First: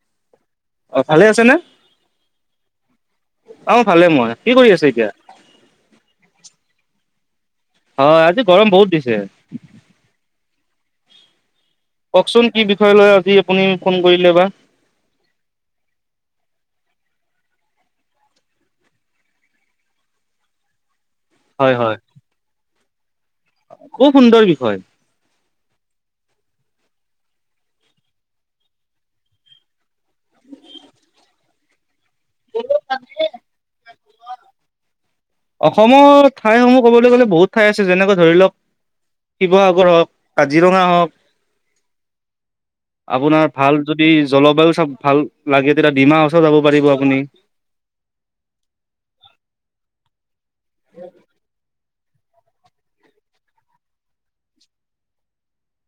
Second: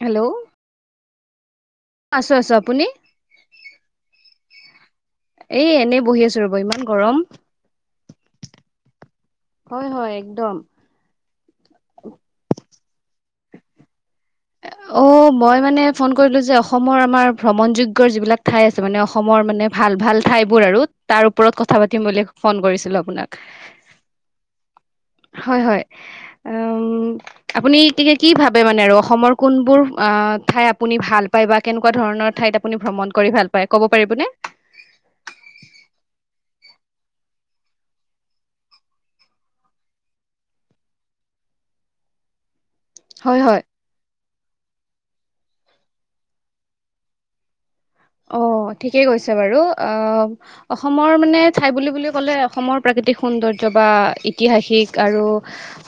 Hello, অ ভালে আছে নে? আছো - আছো আপুনি? অ, ভালে মই কি কৰি আছ এতিয়া। এ - এনেই বহি আছো ৰ'ব ইমান গৰম। হয় আজি গৰম বহুত দিছে। হয় হয় একদম কওকচোন কি বিষয় লয় আজি আপুনি ফোন কৰিলে বা অ, মই মানে ফোন কৰিলো যে অসমৰ আমাৰ ভ্ৰমণযোগ্যৰ যিবিলাক ঠাই আছে মানে অসমৰ মানে ভাল ভাল ঠাইবোৰ আৰু তাৰ ওপৰত হয় কথা হয় পাতিম বুলি ফোন কৰিছিলো আপোনাক? খুব সুন্দৰ বিষয়। হয় - হয় উম, আপুনি এতিয়া কি ভাবে মানে আৰু অসমৰ কোনবোৰ ঠাই আপুনি ভাল পায় বা কেনেকুৱা ধৰণৰ ঠাইত আপুনি ভ্ৰমণ কৰি ভাল পায় ক'ব পাৰিবনে? অসমৰ ঠাইসমূহ ক'বলৈ গ'লে বহুত ঠাই আছে যেনেকে ধৰি লওক শিৱসাগৰ হওক কাজিৰঙা হওক। হয় আপোনাৰ হয় ভাল যদি জলবায়ু চব ভাল লাগে তেতিয়া ডিমা হাচাও যাব পাৰিব আপুনি। অ, ঠিকেই কৈছে বাৰু অ, অসমৰ মানে ঠাই বুলি কলে ক'লে অসমৰ প্ৰাকৃতিক সৌন্দৰ্য বা ঐতিহাসিক আৰু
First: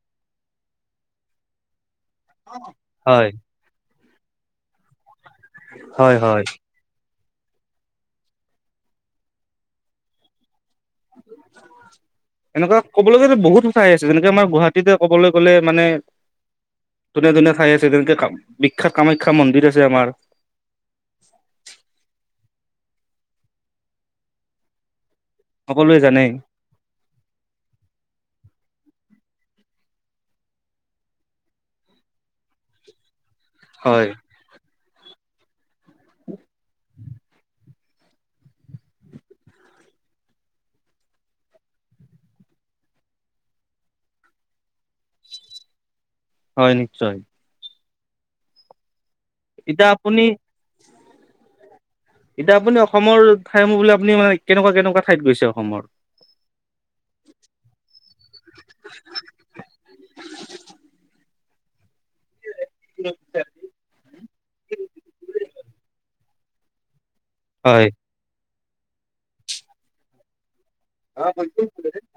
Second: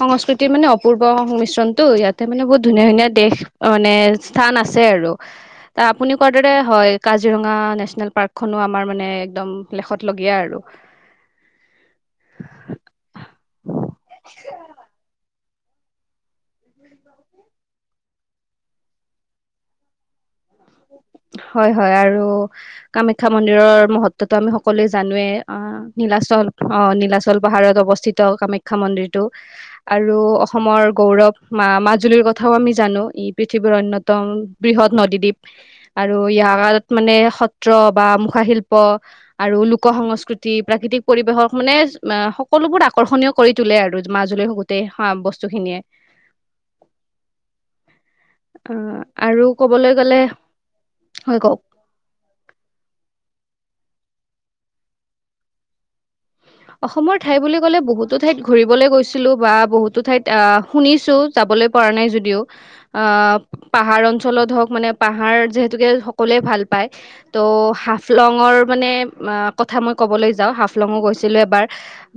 সংস্কৃতিৰ মানে অপূৰ্ব মিশ্ৰণটো ইয়াত তাৰ মানে বহুত ধুনীয়া ধুনীয়া হয় দেশ মানে স্থান আছে আৰু ত আপুনি কোৱাৰ দৰে হয়। কাজিৰঙা নেচনেল পাৰ্কখনো আমাৰ মানে একদম লেখতলগীয়া আৰু। [inaudible] এনেকুৱা ক'বলৈ গ'লে বহুত ঠাই আছে যেনেকে আমাৰ গুৱাহাটীতে ক'বলৈ গ'লে মানে ধুনীয়া - ধুনীয়া ঠাই আছে তেনেকে বিখ্যাত কামাখ্যা মন্দিৰ আছে আমাৰ হয় - হয় আৰু কামাখ্যা মন্দিৰৰ মহত্বটো আমি সকলোৱে জানোৱেই। অ, সকলোৱে জানেই নীলাচল - অ, নীলাচল পাহাৰত অৱস্থিত কামাখ্যা খ্যা মন্দিৰটো আৰু অসমৰ গৌৰৱ মা মাজুলীৰ কথাও আমি জানো। পৃথিৱীৰ হয় অন্যতম বৃহৎ নদীদ্বীপ আৰু ইয়াৰ মানে সত্ৰ বা মুখাশিল্প আৰু লোক সংস্কৃতি প্ৰাকৃতিক পৰিবেশক মানে সকলোবোৰ আকৰ্ষণীয় কৰি তোলে আৰু মাজুলী হ গোটেই বস্তু খিনিয়ে। হয় নিশ্চয়। অ' আৰু এতিয়া ক'বলৈ গ'লে আপুনি এতিয়া আপুনি অসমৰ ঠাইসমূহ ক'বলৈ গ'লে আপুনি মানে কেনেকুৱা-কেনেকুৱা ঠাইত গৈছে অসমৰ? অসমৰ ঠাই বুলি ক'লে বহুতো ঠাইত ঘুৰিবলৈ গৈছিলোঁ বা বহুতো ঠাইত অ' শুনিছোঁ যাবলৈ পৰা নাই যদিও অ' পাহাৰ অঞ্চলত হওঁক মানে পাহাৰ যিহেতুকে সকলোৱে ভাল পায় ত হয়। হাফলংৰ মানে কথা মই ক'বলৈ যাওঁ হাফলঙো গৈ গৈছিলোঁ এবাৰ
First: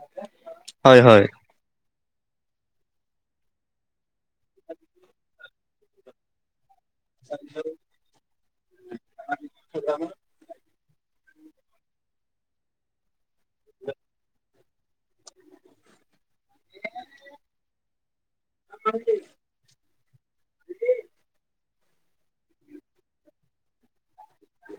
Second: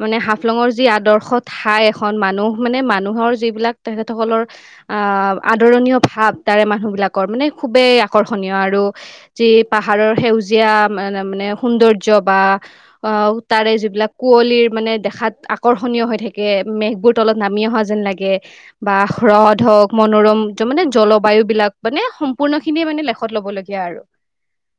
মানে হাফলঙৰ যি হয় হয় আদৰ্শ ঠাই খন মানুহ মানে মানুহৰ যিবিলাক তেখেতসকলৰ অ' আদৰণীয় ভাৱ তাৰে মানুহবি বিলাকৰ মানে খুবেই আকৰ্ষণীয় আৰু যি পাহাৰৰ সেউজীয়া মানে সৌন্দৰ্য্য বা অ' তাৰে এইবিলাক কুঁৱলীৰ মানে দেখাত আকৰ্ষণীয় হৈ থাকে, মেঘবোৰ তলত নামি অহা যেন লাগে। বা হ্ৰদ হওক মনোৰমতো মানে জলবায়ু বিলাক মানে সম্পূৰ্ণ খিনিয়ে মানে লেখত ল'বলগীয়া আৰু।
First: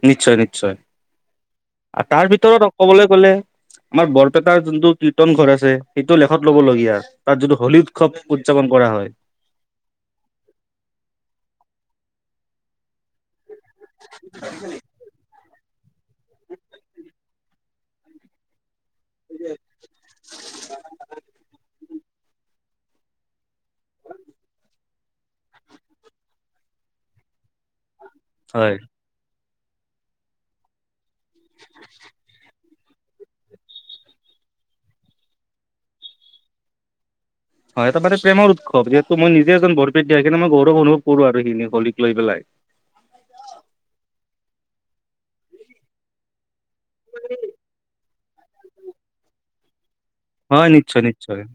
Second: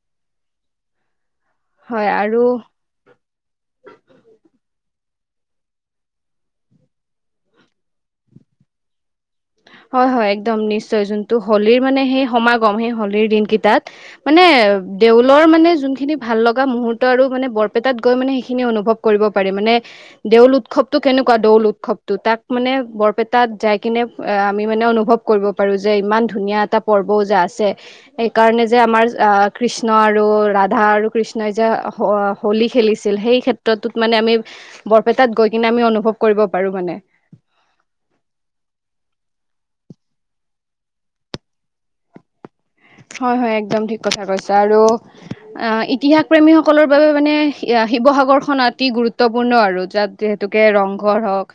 নিশ্চয়-নিশ্চয় আ হয় তাৰ আৰু ভিতৰত ক'বলৈ গলে আমাৰ বৰপেটাৰ যোনটো কীৰ্তন ঘৰ আছে সেইটোও লেখত ল'বলগীয়া তাত যিটো হোলী উৎসৱ উদযাপন কৰা অ, হয়। হয়-হয় একদম নিশ্চয় যোনটো হোলীৰ মানে সেই সমাগম সেই হোলীৰ দিন কেই টাত মানে দেউল লৰ মানে যোনখিনি ভাল লগা মুহূৰ্ত আৰু মানে বৰপেটাত গৈ মানে সেইখিনি অনুভৱ কৰিব পাৰি মানে দেউল উৎসৱটো কেনেকুৱা দৌল উৎসৱ তো তাত মানে বৰপেটাত যাই কিনে এ আমি মানে অনুভৱ কৰিব পাৰো যে ইমান ধুনীয়া এটা পৰ্বও যে আছে যে সেইকাৰণে হয় যে আমাৰ অ, কৃষ্ণ আৰু ৰাধা আৰু কৃষ্ণই যে হ-হোলী খেলিছিল সেই ক্ষেত্ৰটোত মানে আমি বৰপেটাত গৈ কিনে আমি অনুভৱ কৰিব পাৰো মানে। হয় এটা মানে প্ৰেমৰ উৎসৱ যিহেতু মই নিজে এজন বৰপেটিয়া সেইকাৰণে মই গৌৰৱ অনুভৱ কৰো আৰু সিখিনি হোলীক লৈ পেলাই। হয়-হয় একদম ঠিক কথা কৈছ আৰু অ, ইতিহাস প্ৰেমীসক সকলৰ বাবে মানে এয়া শিৱসাগৰখন অতি গুৰুত্বপূৰ্ণ আৰু যাত যিহেতুকে হয় নিশ্চয় ৰংঘৰ নিশ্চয় হওঁক,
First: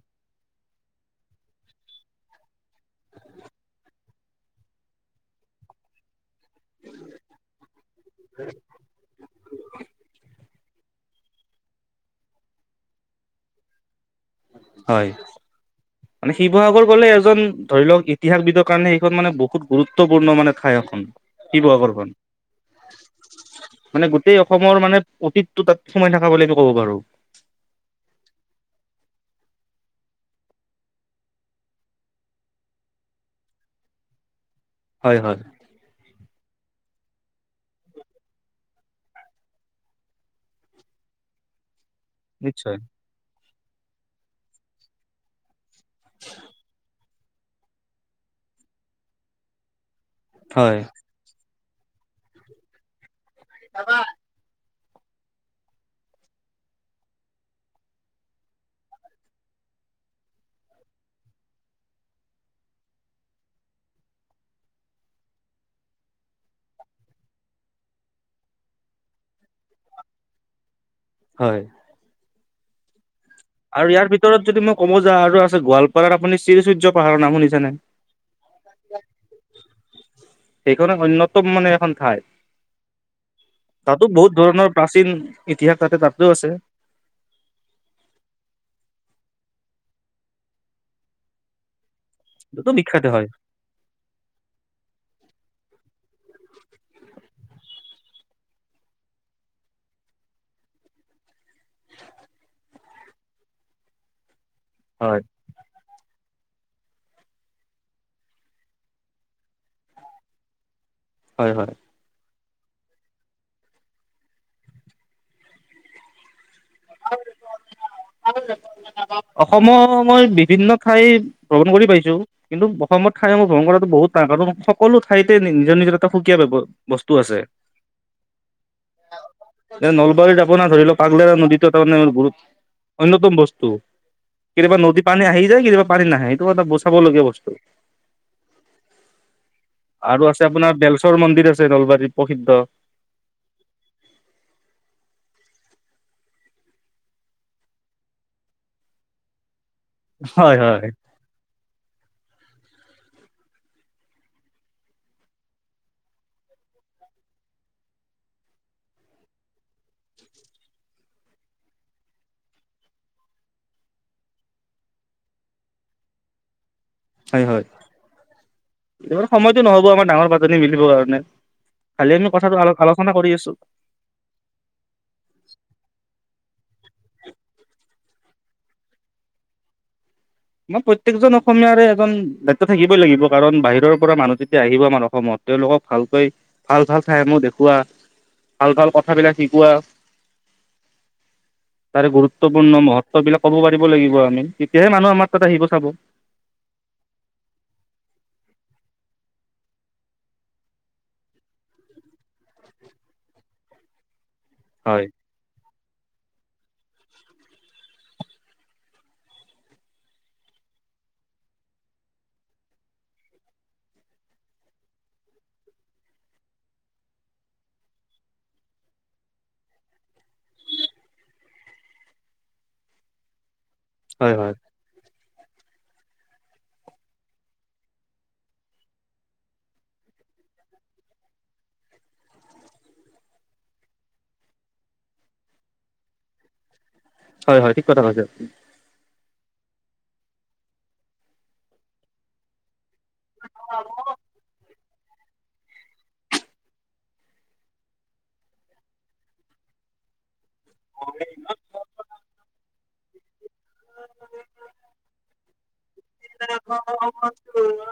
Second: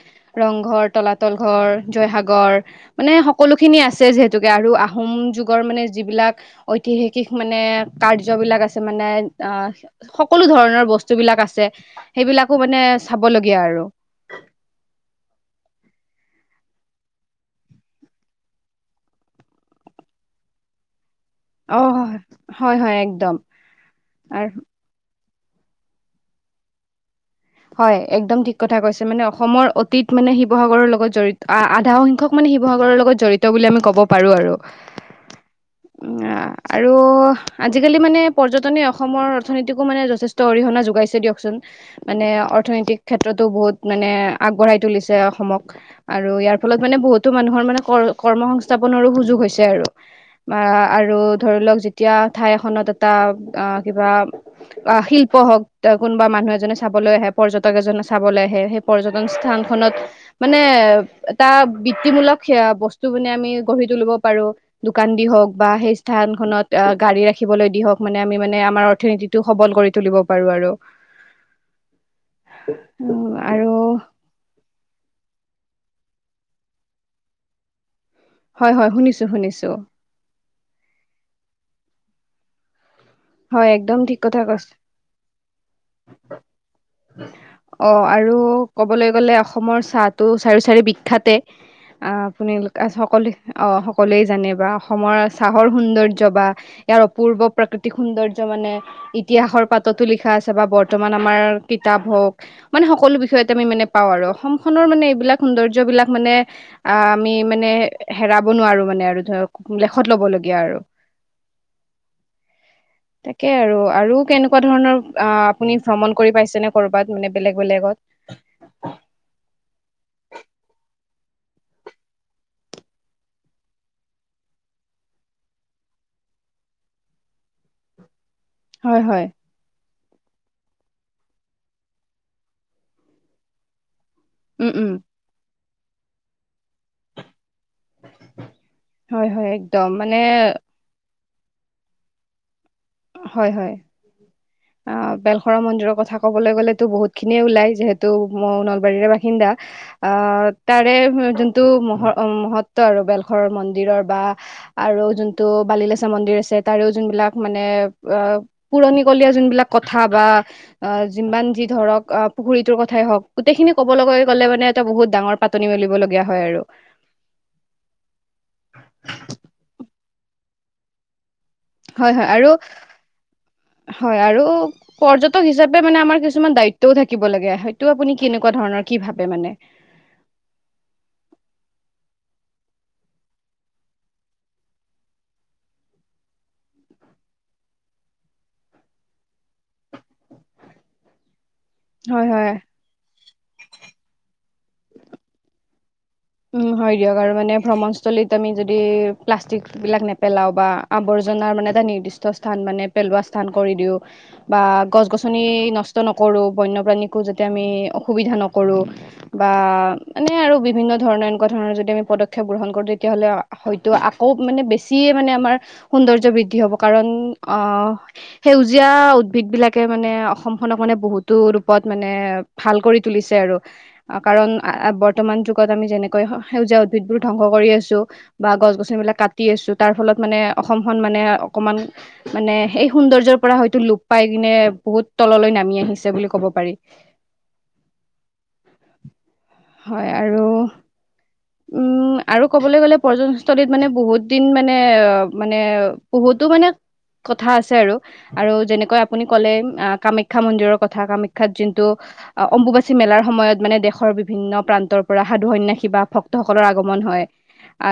ৰংঘৰ, তলাতল ঘৰ, জয়সাগৰ মানে সকলো খিনি আছে যিহেতুকে আৰু আহোম যুগৰ মানে যিবিলাক ঐতিহাসিক মানে কাৰ্যবিলাক আছে মানে অ, সকলো ধৰণ ণৰ বস্তু বিলাক আছে সেইবিলাকো মানে চাবলগীয়া আৰু। হয়। মানে শিৱসাগৰ গলে এজন ধৰি লওক ইতিহাসবিদৰ কাৰণে সেইখন মানে বহুত গুৰুত্বপূৰ্ণ মানে ঠাই অ শিৱসাগৰখন হয় হয় একদম মানে গোটেই আৰু অসমৰ মানে অতীত তো তাত সোমাই থাকা বুলিটো ক'ব পাৰো হয় একদম ঠিক কথা কৈছে মানে অসমৰ অতীত মানে শিৱসাগৰৰ লগত জড়িত আধা সংখ্যক মানে শিৱসাগৰৰ লগত জড়িত বুলি আমি ক'ব পাৰো আৰু হয় হয় অ আৰু আজিকালি মানে পৰ্যটনে অসমৰ অৰ্থনীতিকো মানে যথেষ্ট অৰিহণা যোগাইছে দিয়কচোন মানে অৰ্থনৈতিক ক্ষেত্ৰতো বহুত মানে আগবঢ়াই তুলিছে অসমক আৰু ইয়াৰ ফলত মানে বহুতো মানুহৰ মানে কৰ কৰ্ম সংস্থাপনৰো সুযোগ হৈছে আৰু বা হয় আৰু ধৰি লওক যেতিয়া ঠাই এখনত এটা আহ কিবা অ শিল্প হওক বা কোনোবা মানুহ এজনে চাবলৈ আহে পৰ্যটক এজনে চাবলৈ আহে সেই পৰ্যটন স্থান খনত মানে এটা বৃত্তিমূলক সেয়া বস্তু মানে আমি গঢ়ি তুলিব পাৰো দোকান দি হওঁক বা সেই স্থান খনত গাড়ী ৰাখিলৈ দি হওক মানে আমি মানে আমাৰ অথনৈতিক টো সবল কৰি তুলিব পাৰো আৰু হয় আ আৰু ইয়াৰ ভিতৰত যদি মই ক'ব যাও আৰু আছে গোৱালপাৰাৰ আপুনি শ্ৰী সূৰ্য পাহাৰৰ নাম শুনিছেনে হয়, হয়, শুনিছোঁ, শুনিছোঁ। সেইখন অন্যতম মানে এখন ঠাই হয় একদম তাতো ঠিক বহুত কথা ধৰণৰ কৈছে প্ৰাচীন ইতিহাস তাতে, তাতো আছে অ, আৰু ক'বলৈ গ'লে অসমৰ চাহটো চাৰি চাইদে বিখ্যাতে আ, তাতো আপোনালোক বিখ্যাত হয় সকলো অ, সকলোৱে জানে বা অসমৰ চাহৰ সৌন্দৰ্য য বা ইয়াৰ অপূৰ্ব প্ৰাকৃতি দয্য মানে, ইতিহাসৰ পাততো লিখা আছে বা বৰ্তমান আমাৰ কিতাপ হওক সকলো বিষয়তে আমি মানে পাওঁ আৰু অসমখনৰ মানে হয় এইবিলাক সৌন্দৰ্যবিলাক মানে, আ মি মানে হেৰাব নোৱাৰোঁ মানে আৰু ধৰক, লেখত ল'বলগীয়া আৰু হয়, হয় তাকে আৰু, আৰু কেনেকুৱা ধৰণৰ আ, আপুনি ভ্ৰমণ কৰি পাইছেনে? কৰ'বাত মানে বেলেগ বেলেগত অসমৰ মই বিভিন্ন ঠাইত ভ্ৰমণ কৰি পাইছোঁ, কিন্তু অসমত ঠাইসমূহ ভ্ৰমণ কৰাটো বহুত টান, কাৰণ সকলো ঠাইতে নিজৰ নিজৰ এটা সুকীয়া সুকীয়া বস্তু আছে হয়, হয় নলবাৰীত আপোনাৰ ধৰি লওক পাগলাদিয়া নদীটো তাৰমানে অন্যতম বস্তু। উম কেতিয়াবা উম নদী পানী আহি যায়, কেতিয়াবা পানী নাহে, এইটো এটা বচাবলগীয়া বস্তু। হয় হয় একদম মানে আৰু আছে আপোনাৰ বেলচৰ মন দিৰ‌ আছে নলবাৰীত প্ৰসিদ্ধ। হয়, হয়। অ', বেলখৰা মন্দিৰৰ কথা ক'বলৈ গ'লেতো বহুতখিনিয়ে ওলাই যিহেতু ময়ো নলবাৰীৰে বাসিন্দা। অ', হয় হয় তাৰে যোনটো মহ-অ', মহৎ ত, আৰু বেলখৰৰ মন্দিৰৰ বা আৰু যোনটো বালিলেচৰ মন্দিৰ আছে, তাৰেও যোনবিলাক মানে অ', পুৰণিকলীয়া যোনবিলাক কথা বা অ', যিমান যি ধৰক অ', পুখুৰীটোৰ কথ হওঁক, গোটেইখিনি ক'বলৈ গ'লে মানে, এটা বহুত ডাঙৰ পাতনি মেলিবলগীয়া হয়, আৰু। হয়, হয়, সময়টো নহ'ব, আমাৰ ডাঙৰ পাতনি মেলিবৰ কাৰণে। কালি হয় হয় আমি আৰু কথাটো আলো-আলোচনা কৰি আছো হয়, আৰু পৰ্যটক হিচাপে মানে আমাৰ কিছুমান দায়িত্বয়ো থাকিব লাগে, হেইটো আপুনি কিনিক কোৱা ধৰণৰ কি ভাবে মানে? প্ৰত্যকজন অসমীয়াৰে এজন দায়িত্ব থাকিবই লাগিব, কাৰণ বাহিৰৰ পৰা মানুহ যেতিয়া আহিব আমাৰ অসমত তেওঁলোকক ভালকৈ ভাল, ভাল ঠাইসমূহ দেখুওৱা। ভাল, ভাল কথাবিলাক শিকোৱা। তাৰে হয় হয় গুৰুত্বপূৰ্ণ মহত্ববিলাক ক'ব পাৰিব লাগিব আমি, তেতিয়াহে মানুহ আমাৰ তাত আহিব চাব। উম হয়, দিয়ক আৰু মানে ভ্ৰমণস্থলীত আমি যদি প্লাষ্টিকবিলাক নেপেলাওঁ বা আৱৰ্জনাৰ মানে এটা নিৰ্দিষ্ট স্থান মানে পেলোৱা স্থান কৰি দিওঁ বা গছ হয় গছনি নচ নকৰোঁ, বন্যপ্ৰাণীকো যাতে আমি অসুবিধা নকৰোঁ, বা মানে আৰু বিভিন্ন ধৰণৰ‌ এনেকুৱা ধৰণৰ যদি আমি পদক্ষেপ গ্ৰহণ কৰোঁ, তেতিয়াহ'লে হয়তো আকৌ মানে বেছিয়ে মানে আমাৰ সো সৌন্দৰ্য্য বৃদ্ধি হ'ব, কাৰণ অ', সেউজীয়া উদ্ভিদবিলাকে মানে অসমখনক মানে বহুতো ৰূপত মানে ভাল কৰি তুলিছে আৰু, হয় কাৰণ হয় আ, বৰ্তমানটো ত' আমি যেনেকৈ সেউজীয়া উদ্ভিদবোৰ ধ্বংস কৰি আছোঁ বা গছ গছনিবিলাক কাটি আছোঁ, তাৰফলত মানে অসমখন মানে অকমান মানে সেই সৌন্দৰ্যৰ পৰা হয়তো লোপ পাই কিনে বহুত তললৈ নামি আহিছে বুলি ক'ব পাৰি। হয় হয় ঠিক কথা হয়, আৰু উম, আৰু ক'বলৈ গ'লে পৰ্যটনস্থলীত মানে বহুত দিন মানে অ', মানে বহুতো মানে কথা আছে আৰু, আৰু যেনেকৈ আপুনি ক'লে আ, কামাখ খা, মন্দিৰৰ কথা, কামাখ্যাত যোনটো অ', অম্বুবাচী মেলাৰ সময়ত মানে দেশৰ বিভিন্ন প্ৰান্তৰ পৰা সাধু, সন্যাসী বা ভক্তসকলৰ আগমন হয়,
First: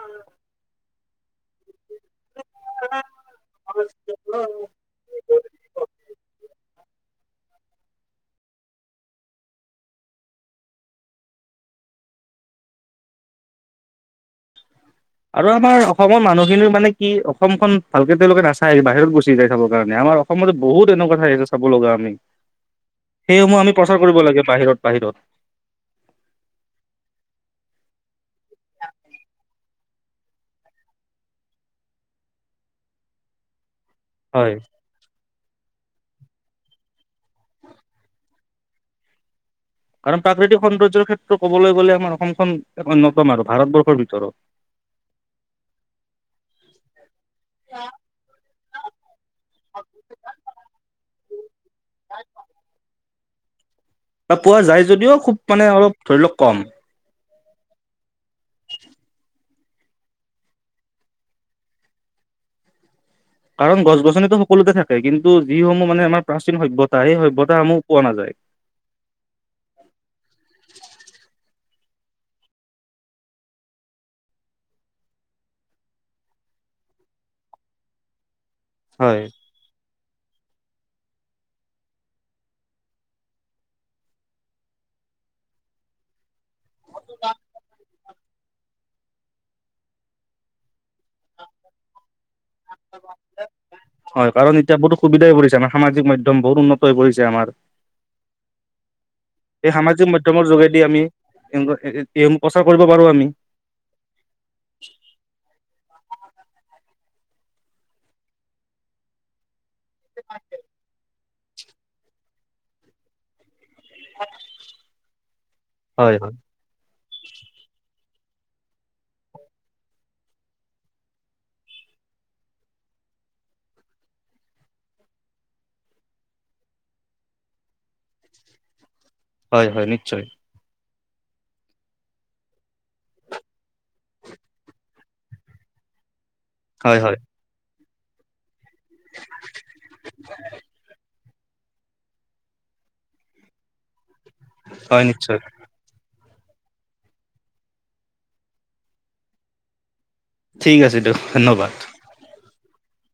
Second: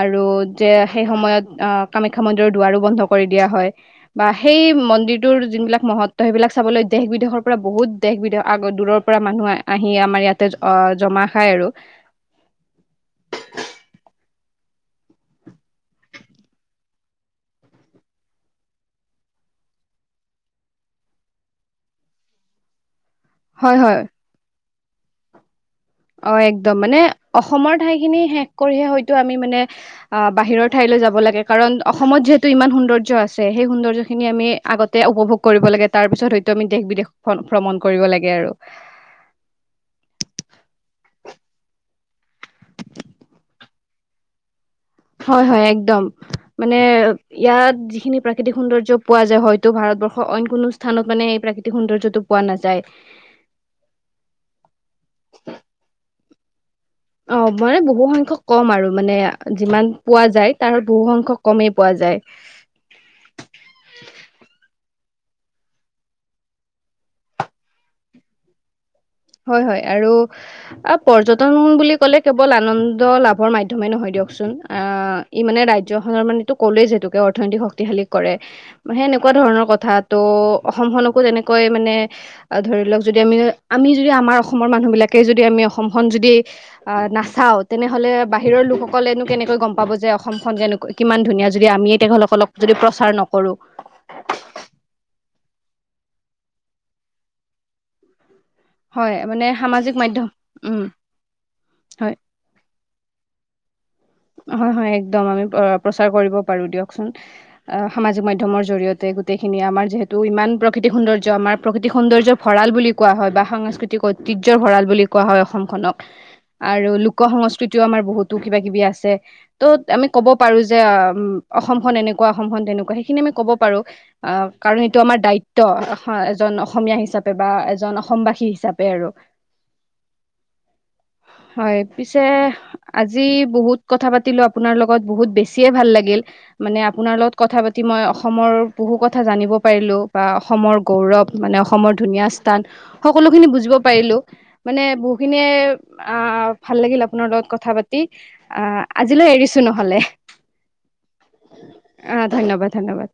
আৰু যে, সেই সময়ত অ', কামাখ্যা মন্দিৰৰ দুৱাৰো বন্ধ কৰি দিয়া হয়, বা সেই মন্দিৰটোৰ যোনবিলাক মহত্ব সেইবিলাক চাবলৈ দেশ বিদেশৰ পৰা বহুত দেশ, বিদেশ আগ দূৰৰ পৰা মানুহ আ-আহি আমাৰ ইয়াতে অ', জমা খায় আৰু। আৰু আমাৰ অসমৰ মানুহখিনিও মানে কি, অসমখন ভালকে তেওঁলোকে নাচাই, বাহিৰত গুচি যায় চাবৰ কাৰণে। আমাৰ অসমত বহুত এনেকুৱা ঠাই আছে চাব লগা আমি। সেইসমূহ আমি হয় প্ৰচাৰ হয় কৰিব লাগে বাহিৰত, বাহিৰত। অ', একদম। মানে অসমৰ ঠাইখিনি শেষ কৰিহে হয়তো আমি মানে অ', বাহিৰৰ ঠাই যাব লাগে, কাৰণ অসমত যিহেতু ইমান সৌন্দৰ্য আছে, সেই সৌন্দৰ্যখিনি আমি হয় আগতে উপভোগ কৰিব লাগে, তাৰপিছত হয়তো আমি দেশ, বিদেশ ভ-ভ্ৰমণ কৰিব লাগে আৰু। কাৰণ প্ৰাকৃতিক সৌন্দৰ্যৰ ক্ষেত্ৰত ক'বলৈ গ'লে, আমাৰ অসমখন অন্যতম আৰু ভাৰতবৰ্ষৰ ভিতৰত। হয় হয়, একদম। মানে ইয়াত যিখিনি প্ৰাকৃতিক সৌন্দৰ্য পোৱা যায় হয়তো ভাৰতবৰ্ষৰ অইন কোনো স্থানত মানে এই প্ৰাকৃতিক সৌন্দৰ্যটো পোৱা নাযায়। পোৱা যায় যদিও খুব মানে অলপ ধৰি লওক কম। অ', মানে বহু সংখ্যক কম আৰু মানে যিমান পোৱা যায়, তাৰ বহু সংখ্যক কমেই পোৱা যায়। [unintelligible] কাৰণ গছ গছনিটো সকলোতে থাকে কিন্তু যিসমূহ মানে আমাৰ প্ৰাচীন সভ্যতা, সেই সভ্যতাসমূহ পোৱা নাযায়। হয় হয় আৰু পৰ্যটন বুলি ক'লে কেৱল আনন্দ লাভৰ মাধ্যমেই নহয় দিয়কচোন, আ ই মানে ৰাজ্যখনৰ মানেটো ক'লোৱেই যে টোকে অৰ্থনৈতিক শক্তিশালী কৰে, হয় সেনেকুৱা ধৰণৰ কথাত। ত' অসমখনকো যেনেকৈ মানে, ধৰি লওক, যদি আমি, আমি যদি আমাৰ অসমৰ মানুহ বিলাকেই যদি আমি অসমখন যদি নাচাওঁ, তেনেহলে বাহিৰৰ লোকস সকলেনো কেনেকৈ গম পাব যে, অসমখন যেনেক কিমান ধুনীয়া যদি আমিয়েই তেখেতক হয়, কাৰণ এতিয়া বহুত সুবিধাই পৰি আ সামাজিক মাধ্যম বহুত উন্নত হৈ পৰিছে আমাৰ হয় মানে এই সামাজিক মাধ্যম মাধ্যমৰ যোগেদি উম আমি এএ হয় প্ৰচাৰ কৰিব ব পাৰো আমি হয় হয় একদম আমি প প্ৰচাৰ চাৰ কৰিব পাৰো দিয়ক চোন আ সামাজিক মাধ্যমৰ জৰিয়তে গোটেইখিনি আমা যিহেতু ইমান প্ৰকৃতিক সৌন্দৰ্য আমাৰ প্ৰকৃতিক সৌন্দৰ্য ভৰাল বুলি কোৱা হয় বা সাংস্কৃতিক ঐতিহ্য ভঁৰাল বুলি কোৱা হয় অসমখনক হয় হয় আৰু লোক সংস্কৃতিও আমাৰ বহুত তো কিবা কিবি আছে ত' আমি কব পাৰো যে অসমখন এনেকুৱা অসমখন তেনেকুৱা সেইখিনি আমি কব পাৰো আহ কাৰণ এইটো আমাৰ দায়িত্ব এজন অসমীয়া হিচাপে বা এজন অসমবাসী হিচাপে আৰু হয় হয় নিশ্চয় হয় পিছে আজি বহুত কথা পাতিলোঁ আপোনাৰ লগত বহুত বেছিয়ে ভাল লাগিল মানে হয় হয় আপোনাৰ লগত কথা পাতি মই অসমৰ বহু কথা জানিব পাৰিলোঁ বা অসমৰ গৌৰৱ মানে অসমৰ ধুনীয়া স্থান সকলো খিনি বুজিব পাৰিলো মানে হয় নিশ্চয় বহুখিনিয়ে অ ভাল লাগিল আপোনাৰ লগত কথা পাতি আহ আজিলৈ এৰিছো নহ'লে ঠিক আছে দিয়ক ধন্যবাদ আহ ধন্যবাদ ধন্যবাদ